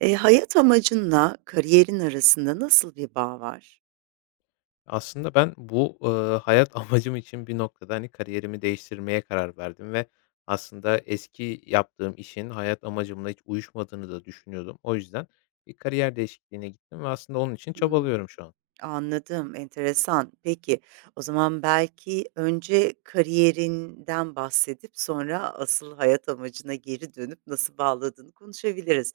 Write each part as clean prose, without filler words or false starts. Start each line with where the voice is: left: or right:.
right: Hayat amacınla kariyerin arasında nasıl bir bağ var?
left: Aslında ben hayat amacım için bir noktada, hani, kariyerimi değiştirmeye karar verdim ve aslında eski yaptığım işin hayat amacımla hiç uyuşmadığını da düşünüyordum. O yüzden bir kariyer değişikliğine gittim ve aslında onun için
right: Hımm,
left: çabalıyorum şu an.
right: anladım, enteresan. Peki, o zaman belki önce kariyerinden bahsedip sonra asıl hayat amacına geri dönüp nasıl bağladığını konuşabiliriz.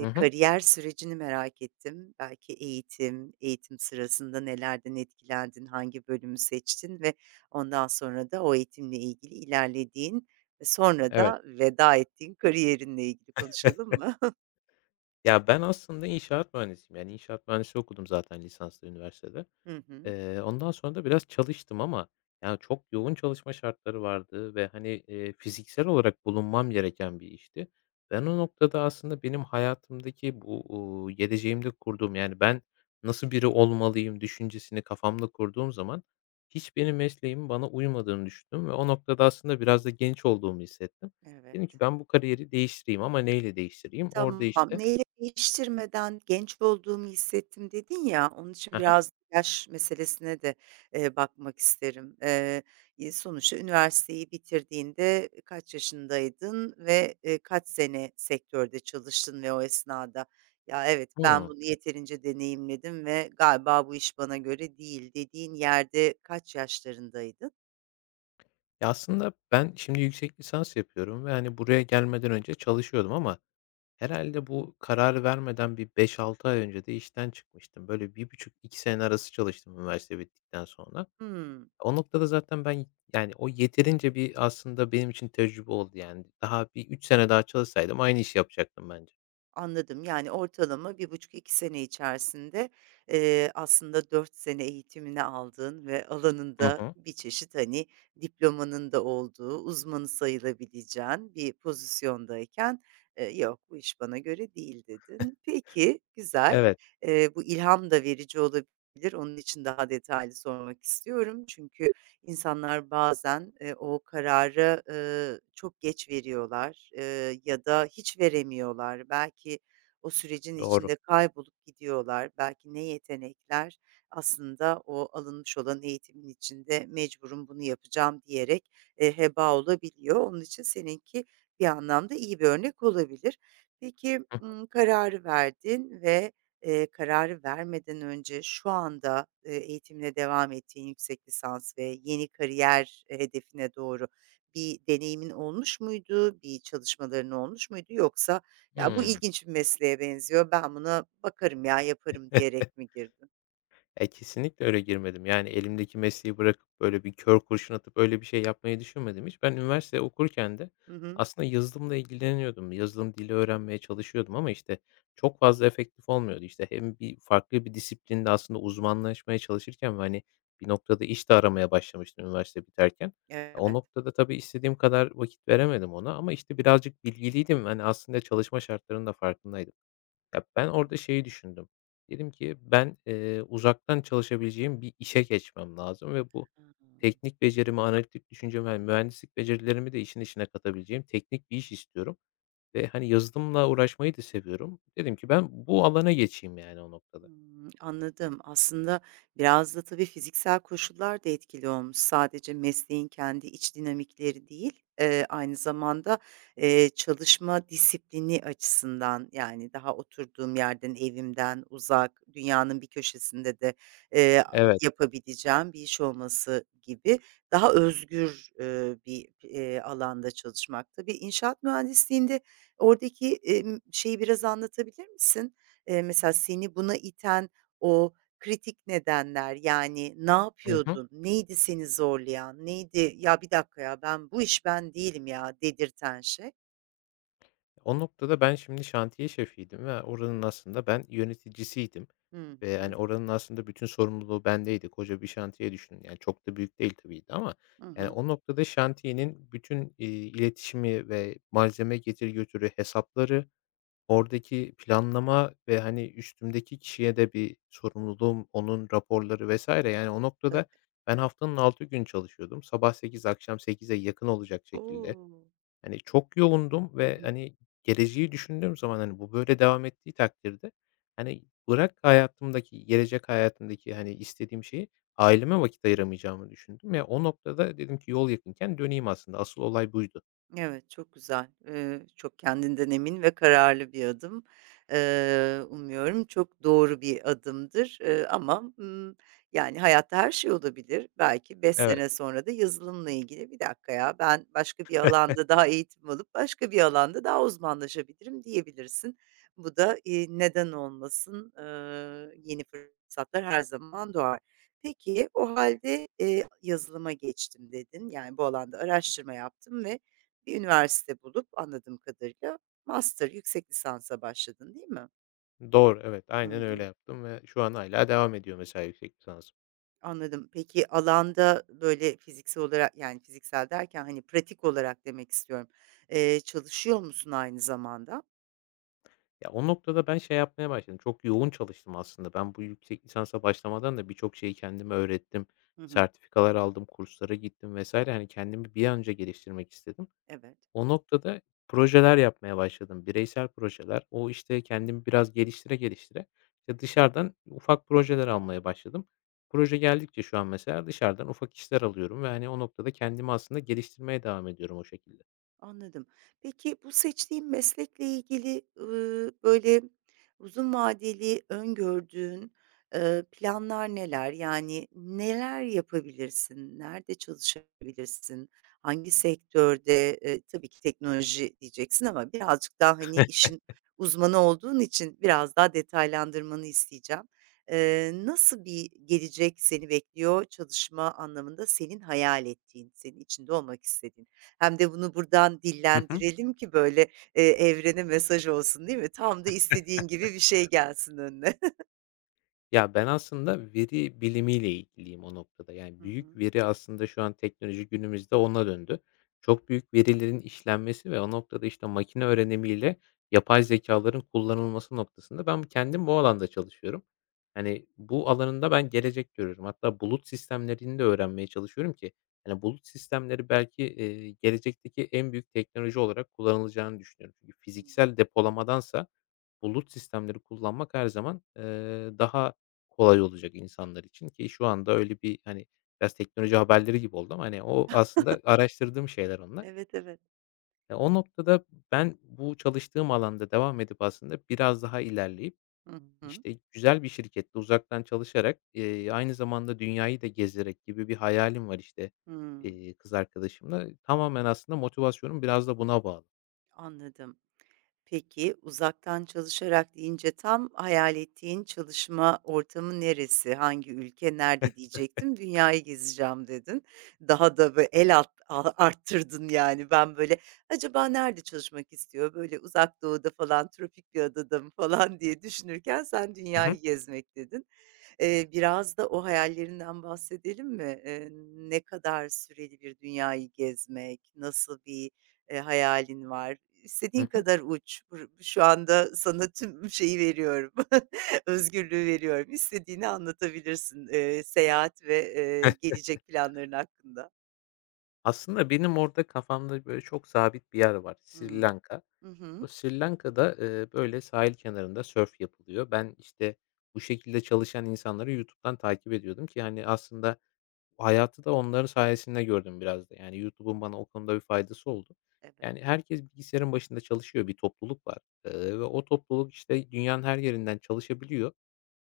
left: Hı hı.
right: Kariyer sürecini merak ettim. Belki eğitim sırasında nelerden etkilendin, hangi bölümü seçtin ve ondan sonra da o eğitimle ilgili ilerlediğin ve sonra
left: Evet.
right: da veda ettiğin kariyerinle ilgili konuşalım mı?
left: Ya, ben aslında inşaat mühendisiyim. Yani, inşaat mühendisliği okudum zaten lisanslı üniversitede.
right: Hı hı.
left: Ondan sonra da biraz çalıştım ama, yani, çok yoğun çalışma şartları vardı ve, hani, fiziksel olarak bulunmam gereken bir işti. Ben o noktada aslında benim hayatımdaki bu, geleceğimde kurduğum, yani, ben nasıl biri olmalıyım düşüncesini kafamda kurduğum zaman hiç benim mesleğimin bana uymadığını düşündüm ve o noktada aslında biraz da genç olduğumu hissettim. Dedim ki
right: Evet.
left: ben bu kariyeri değiştireyim ama neyle değiştireyim? Orada,
right: Tamam.
left: işte.
right: "Neyle değiştirmeden genç olduğumu hissettim." dedin ya, onun
left: Hı
right: için
left: hı.
right: biraz yaş meselesine de, bakmak isterim. Sonuçta üniversiteyi bitirdiğinde kaç yaşındaydın ve, kaç sene sektörde çalıştın ve o esnada, "Ya, evet, ben bunu yeterince deneyimledim ve galiba bu iş bana göre değil." dediğin yerde kaç yaşlarındaydın?
left: Ya, aslında ben şimdi yüksek lisans yapıyorum ve, hani, buraya gelmeden önce çalışıyordum ama herhalde bu kararı vermeden bir beş altı ay önce de işten çıkmıştım. Böyle bir buçuk iki sene arası çalıştım üniversite bittikten sonra.
right: Hımm.
left: O noktada zaten ben, yani, o yeterince bir aslında benim için tecrübe oldu, yani. Daha bir 3 sene daha çalışsaydım aynı işi yapacaktım bence.
right: Anladım. Yani ortalama bir buçuk iki sene içerisinde, aslında 4 sene eğitimini aldığın ve
left: Hı
right: alanında
left: hı.
right: bir çeşit, hani, diplomanın da olduğu, uzmanı sayılabileceğin bir pozisyondayken, "Yok, bu iş bana göre değil." dedin. Peki, güzel.
left: Evet,
right: Bu ilham da verici olabilir. Onun için daha detaylı sormak istiyorum. Çünkü İnsanlar bazen, o kararı, çok geç veriyorlar, ya da hiç veremiyorlar. Belki o sürecin
left: doğru.
right: içinde kaybolup gidiyorlar. Belki ne yetenekler aslında o alınmış olan eğitimin içinde mecburum bunu yapacağım diyerek, heba olabiliyor. Onun için seninki bir anlamda iyi bir örnek olabilir. Peki,
left: Hı
right: kararı verdin ve, kararı vermeden önce şu anda, eğitimine devam ettiğin yüksek lisans ve yeni kariyer, hedefine doğru bir deneyimin olmuş muydu? Bir çalışmaların olmuş muydu? Yoksa, "Ya, bu
left: hı.
right: ilginç bir mesleğe benziyor, ben buna bakarım ya, yaparım." diyerek mi girdin?
left: E, kesinlikle öyle girmedim. Yani elimdeki mesleği bırakıp, böyle, bir kör kurşun atıp öyle bir şey yapmayı düşünmedim hiç. Ben üniversite okurken de
right: Hı hı.
left: aslında yazılımla ilgileniyordum. Yazılım dili öğrenmeye çalışıyordum ama, işte, çok fazla efektif olmuyordu. İşte, hem bir farklı bir disiplinde aslında uzmanlaşmaya çalışırken ve, hani, bir noktada iş de aramaya başlamıştım üniversite biterken. E, o
right: Evet.
left: noktada tabii istediğim kadar vakit veremedim ona ama, işte, birazcık bilgiliydim. Hani, aslında çalışma şartlarının da farkındaydım. Ya, ben orada şeyi düşündüm. Dedim ki ben, uzaktan çalışabileceğim bir işe geçmem lazım ve bu
right: Hımm.
left: teknik becerimi, analitik düşüncemi, hani, mühendislik becerilerimi de işin içine katabileceğim teknik bir iş istiyorum ve, hani, yazılımla uğraşmayı da seviyorum. Dedim ki ben bu alana geçeyim yani o noktada.
right: Hımm, anladım. Aslında biraz da tabii fiziksel koşullar da etkili olmuş. Sadece mesleğin kendi iç dinamikleri değil, aynı zamanda, çalışma disiplini açısından, yani, daha oturduğum yerden, evimden uzak, dünyanın bir köşesinde de, eee,
left: Evet.
right: yapabileceğim bir iş olması gibi daha özgür, bir, alanda çalışmak. Tabii inşaat mühendisliğinde oradaki, şeyi biraz anlatabilir misin? Mesela seni buna iten o kritik nedenler, yani, ne
left: Hı hı.
right: yapıyordun, neydi seni zorlayan, neydi, "Ya, bir dakika ya, ben bu iş ben değilim ya." dedirten şey?
left: O noktada ben şimdi şantiye şefiydim ve oranın aslında ben yöneticisiydim
right: Hı
left: ve, yani
right: hı.
left: oranın aslında bütün sorumluluğu bendeydi. Koca bir şantiye düşünün, yani, çok da büyük değil tabii ki ama,
right: Hı
left: yani,
right: hı.
left: o noktada şantiyenin bütün, iletişimi ve malzeme getir götürü hesapları, oradaki planlama ve, hani, üstümdeki kişiye de bir sorumluluğum, onun raporları vesaire yani, o noktada
right: Tabii.
left: ben haftanın 6 gün çalışıyordum. Sabah 8 akşam sekize yakın olacak şekilde.
right: O!
left: Hani, çok yoğundum
right: Hı
left: ve,
right: hı.
left: hani, geleceği düşündüğüm zaman, hani, bu böyle devam ettiği takdirde, hani, bırak hayatımdaki, gelecek hayatımdaki, hani, istediğim şeyi, aileme vakit ayıramayacağımı düşündüm. Ya, o noktada dedim ki yol yakınken döneyim aslında. Asıl olay buydu.
right: Evet, çok güzel. Çok kendinden emin ve kararlı bir adım. Umuyorum çok doğru bir adımdır, ama, yani, hayatta her şey olabilir. Belki 5
left: Evet,
right: sene sonra da yazılımla ilgili, "Bir dakika ya, ben başka bir alanda daha eğitim alıp başka bir alanda daha uzmanlaşabilirim." diyebilirsin. Bu da, neden olmasın, yeni fırsatlar her zaman doğar. Peki, o halde "Yazılıma geçtim." dedin, yani, bu alanda araştırma yaptım ve bir üniversite bulup anladığım kadarıyla master, yüksek lisansa başladın, değil mi?
left: doğru, evet,
right: Hı
left: aynen öyle
right: hı.
left: yaptım ve şu an hâlâ devam ediyor mesela yüksek lisansım.
right: Anladım. Peki alanda, böyle, fiziksel olarak, yani, fiziksel derken, hani, pratik olarak demek istiyorum. Çalışıyor musun aynı zamanda?
left: Ya, o noktada ben şey yapmaya başladım, çok yoğun çalıştım aslında. Ben bu yüksek lisansa başlamadan da birçok şeyi kendime öğrettim.
right: Hı hı.
left: Sertifikalar aldım, kurslara gittim vesaire. Hani kendimi bir an önce geliştirmek istedim.
right: Evet.
left: O noktada projeler yapmaya başladım, bireysel projeler. O, işte, kendimi biraz geliştire geliştire, işte, dışarıdan ufak projeler almaya başladım. Proje geldikçe şu an mesela dışarıdan ufak işler alıyorum ve, hani, o noktada kendimi aslında geliştirmeye devam ediyorum o şekilde.
right: Anladım. Peki bu seçtiğin meslekle ilgili, böyle, uzun vadeli öngördüğün, planlar neler? Yani neler yapabilirsin? Nerede çalışabilirsin? Hangi sektörde? Tabii ki teknoloji diyeceksin ama birazcık daha, hani, işin uzmanı olduğun için biraz daha detaylandırmanı isteyeceğim. Nasıl bir gelecek seni bekliyor çalışma anlamında senin hayal ettiğin, senin içinde olmak istediğin? Hem de bunu buradan
left: Hı hı.
right: dillendirelim ki böyle, evrene mesaj olsun, değil mi? Tam da istediğin gibi bir şey gelsin önüne.
left: Ya, ben aslında veri bilimiyle ilgiliyim o noktada. Yani,
right: Hı
left: büyük
right: hı.
left: veri aslında şu an teknoloji günümüzde ona döndü. Çok büyük verilerin işlenmesi ve o noktada, işte, makine öğrenimiyle yapay zekaların kullanılması noktasında ben kendim bu alanda çalışıyorum. Hani, bu alanında ben gelecek görüyorum. Hatta bulut sistemlerini de öğrenmeye çalışıyorum ki, hani, bulut sistemleri belki, gelecekteki en büyük teknoloji olarak kullanılacağını düşünüyorum. Çünkü
right: Hımm.
left: fiziksel depolamadansa bulut sistemleri kullanmak her zaman, daha kolay olacak insanlar için ki şu anda öyle bir, hani, biraz teknoloji haberleri gibi oldu ama, hani, o aslında araştırdığım şeyler onlar.
right: Evet, evet.
left: Ya, o noktada ben bu çalıştığım alanda devam edip aslında biraz daha ilerleyip,
right: Hı hı.
left: işte, güzel bir şirkette uzaktan çalışarak, aynı zamanda dünyayı da gezerek gibi bir hayalim var, işte,
right: Hımm.
left: kız arkadaşımla. Tamamen aslında motivasyonum biraz da buna bağlı.
right: Anladım. Peki, uzaktan çalışarak deyince tam hayal ettiğin çalışma ortamı neresi, hangi ülke, nerede diyecektim. Dünyayı gezeceğim dedin. Daha da böyle arttırdın yani. Ben böyle acaba nerede çalışmak istiyor? Böyle uzak doğuda falan, tropik bir adada mı falan diye düşünürken sen
left: Hı hı.
right: dünyayı gezmek dedin. Biraz da o hayallerinden bahsedelim mi? Ne kadar süreli bir dünyayı gezmek, nasıl bir, hayalin var? İstediğin
left: Hı hı.
right: kadar uç. Bur şu anda sana tüm şeyi veriyorum, özgürlüğü veriyorum. İstediğini anlatabilirsin, seyahat ve, gelecek planların hakkında.
left: Aslında benim orada kafamda, böyle, çok sabit bir yer var: Sri
right: Hımm.
left: Lanka.
right: Hı
left: O
right: hı.
left: Sri Lanka'da, böyle, sahil kenarında sörf yapılıyor. Ben, işte, bu şekilde çalışan insanları YouTube'dan takip ediyordum ki, hani, aslında hayatı da onların sayesinde gördüm biraz da. Yani, YouTube'un bana o konuda bir faydası oldu.
right: Evet.
left: Yani, herkes bilgisayarın başında çalışıyor, bir topluluk var, ve o topluluk, işte, dünyanın her yerinden çalışabiliyor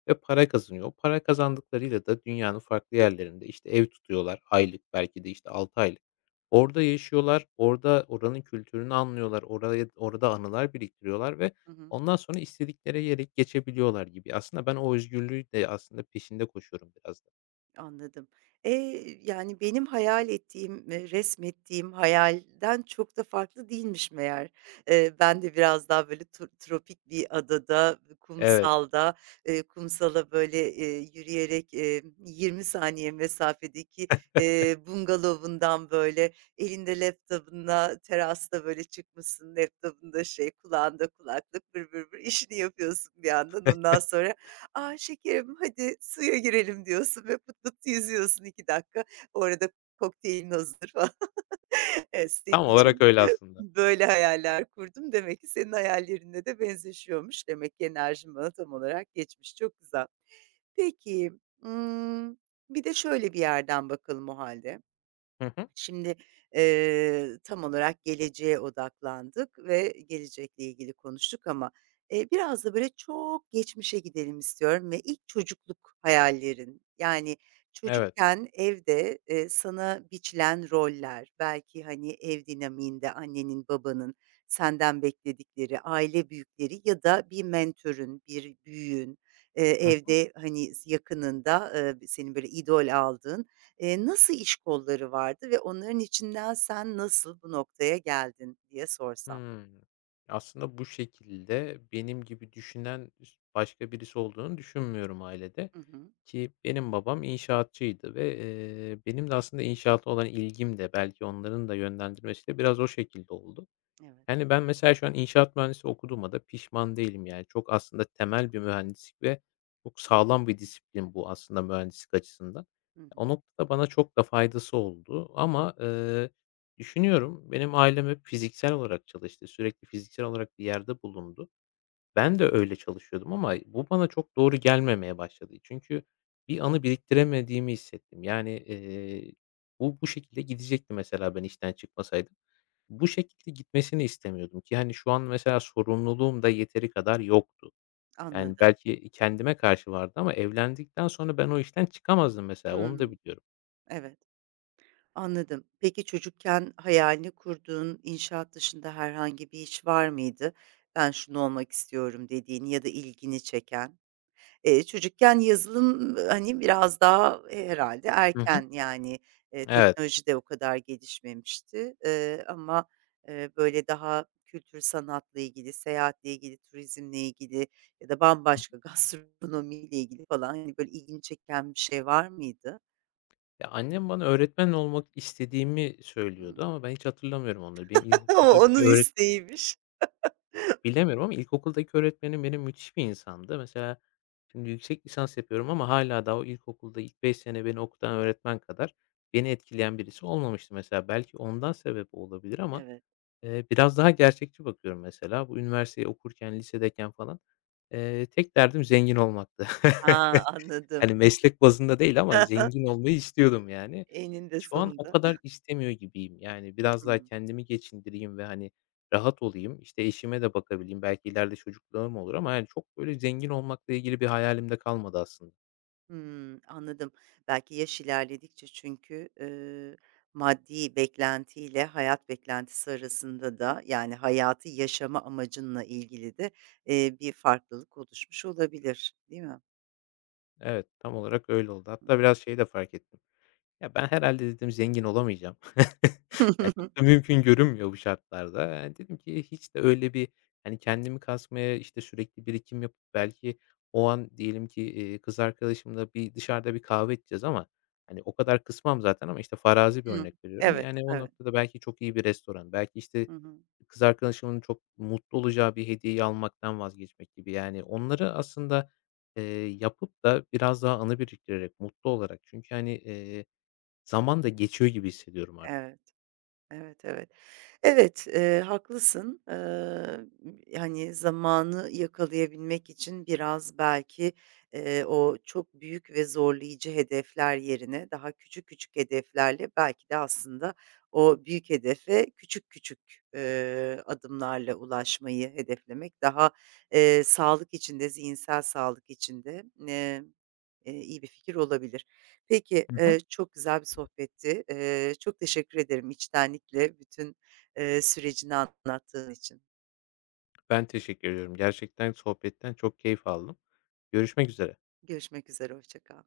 left: ve para kazanıyor. O para kazandıklarıyla da dünyanın farklı yerlerinde, işte, ev tutuyorlar aylık, belki de, işte, 6 aylık. Orada yaşıyorlar, orada oranın kültürünü anlıyorlar, oraya orada anılar biriktiriyorlar ve
right: Hı hı.
left: ondan sonra istedikleri yere geçebiliyorlar gibi. Aslında ben o özgürlüğü de aslında peşinde koşuyorum biraz da.
right: Anladım. Yani, benim hayal ettiğim, resmettiğim hayalden çok da farklı değilmiş meğer. Ben de biraz daha, böyle, tropik bir adada,
left: Evet,
right: kumsalda, kumsala, böyle, yürüyerek, 20 saniye mesafedeki, bungalovundan, böyle, elinde laptopunda, terasta, böyle, çıkmışsın, laptop'unda şey, kulağında kulaklık, vır vır vır işini yapıyorsun bir yandan. Ondan sonra "A, şekerim, hadi suya girelim." diyorsun ve pıt pıt yüzüyorsun 2 dakika. O arada kokteylin hazır falan. Evet, senin
left: tam olarak
right: için
left: öyle aslında.
right: böyle hayaller kurdum. Demek ki senin hayallerinde de benzeşiyormuş. Demek ki enerjin bana tam olarak geçmiş. Çok güzel. Peki, ımm, bir de şöyle bir yerden bakalım o hâlde.
left: Hı hı.
right: Şimdi, tam olarak geleceğe odaklandık ve gelecekle ilgili konuştuk ama, biraz da böyle çok geçmişe gidelim istiyorum ve ilk çocukluk hayallerin, yani,
left: Evet.
right: çocukken evde, sana biçilen roller, belki, hani, ev dinamiğinde annenin, babanın senden bekledikleri, aile büyükleri ya da bir mentörün, bir büyüğün,
left: Hı hı.
right: evde, hani, yakınında, senin böyle idol aldığın nasıl iş kolları vardı ve onların içinden sen nasıl bu noktaya geldin diye sorsam?
left: Hımm. Aslında bu şekilde benim gibi düşünen başka birisi olduğunu düşünmüyorum ailede.
right: Hı hı.
left: Ki benim babam inşaatçıydı ve, benim de aslında inşaata olan ilgim de belki onların da yönlendirmesiyle biraz o şekilde oldu.
right: Evet.
left: Yani, ben mesela şu an inşaat mühendisi okuduğuma da pişman değilim. Yani, çok aslında temel bir mühendislik ve çok sağlam bir disiplin bu aslında mühendislik açısından.
right: Hı
left: O
right: hı.
left: noktada bana çok da faydası oldu ama, düşünüyorum, benim ailem hep fiziksel olarak çalıştı. Sürekli fiziksel olarak bir yerde bulundu. Ben de öyle çalışıyordum ama bu bana çok doğru gelmemeye başladı. Çünkü bir anı biriktiremediğimi hissettim. Yani, bu şekilde gidecekti mesela ben işten çıkmasaydım. Bu şekilde gitmesini istemiyordum ki hani şu an mesela sorumluluğum da yeteri kadar yoktu. Yani
right: Anladım.
left: belki kendime karşı vardı ama evlendikten sonra ben o işten çıkamazdım mesela onu da
right: Hımm.
left: biliyorum.
right: Evet, anladım. Peki çocukken hayalini kurduğun inşaat dışında herhangi bir iş var mıydı? Ben şunu olmak istiyorum dediğin ya da ilgini çeken? Çocukken yazılım, hani, biraz daha, herhâlde
left: Hı hı.
right: erken, yani,
left: Evet.
right: teknoloji de o kadar gelişmemişti. Ama, böyle daha kültür sanatla ilgili, seyahatle ilgili, turizmle ilgili ya da bambaşka gastronomiyle ilgili falan, hani, böyle ilgini çeken bir şey var mıydı?
left: Ya, annem bana öğretmen olmak istediğimi söylüyordu
right: Hımm.
left: ama ben hiç hatırlamıyorum onları. Benim
right: O
left: ilkokuldaki
right: onun
left: öğre
right: isteğiymiş.
left: Yok, bilemiyorum ama ilkokuldaki öğretmenim benim müthiş bir insandı. Mesela şimdi yüksek lisans yapıyorum ama hâlâ daha o ilkokulda ilk 5 sene beni okutan öğretmen kadar beni etkileyen birisi olmamıştı mesela. Belki ondan sebep olabilir ama,
right: Evet.
left: biraz daha gerçekçi bakıyorum mesela. Bu üniversiteyi okurken, lisedeyken falan, tek derdim zengin olmaktı.
right: A,
left: Hani,
right: anladım.
left: meslek bazında değil ama zengin olmayı istiyordum yani.
right: Eninde
left: Şu an o
right: sonunda.
left: kadar istemiyor gibiyim. Yani, biraz daha
right: Hıı.
left: kendimi geçindireyim ve, hani, rahat olayım, işte, eşime de bakabileyim, belki ileride çocuklarım olur ama, yani, çok, böyle, zengin olmakla ilgili bir hayalim de kalmadı aslında.
right: Hımm, anladım. Belki yaş ilerledikçe çünkü, maddi beklentiyle hayat beklentisi arasında da, yani, hayatı yaşama amacınla ilgili de, bir farklılık oluşmuş olabilir, değil mi?
left: Evet, tam olarak öyle oldu. Hatta
right: Hımm.
left: biraz şey de fark ettim. Ya, ben herhalde dedim zengin olamayacağım. Ya, çok da mümkün görünmüyor bu şartlarda. Yani, dedim ki hiç de öyle bir, hani, kendimi kasmaya, işte, sürekli birikim yapıp belki o an diyelim ki, kız arkadaşımla bir dışarıda bir kahve içeceğiz ama, hani, o kadar kısmam zaten ama, işte, farazi bir
right: Hı.
left: örnek veriyorum.
right: Evet,
left: Yani, o
right: evet.
left: noktada belki çok iyi bir restoran, belki, işte,
right: Hı hı.
left: kız arkadaşımın çok mutlu olacağı bir hediyeyi almaktan vazgeçmek gibi. Yani, onları aslında, yapıp da biraz daha anı biriktirerek, mutlu olarak çünkü, hani, zaman da geçiyor gibi hissediyorum artık.
right: Evet. Evet, evet. Evet, haklısın. M hani, zamanı yakalayabilmek için biraz belki, o çok büyük ve zorlayıcı hedefler yerine daha küçük küçük hedeflerle belki de aslında o büyük hedefe küçük küçük, adımlarla ulaşmayı hedeflemek daha, sağlık içinde zihinsel sağlık içinde eee, iyi bir fikir olabilir. Peki,
left: Hı hı.
right: çok güzel bir sohbetti. Çok teşekkür ederim içtenlikle bütün, sürecini anlattığın için.
left: Ben teşekkür ediyorum. Gerçekten sohbetten çok keyif aldım. Görüşmek üzere.
right: Görüşmek üzere, hoşça kal.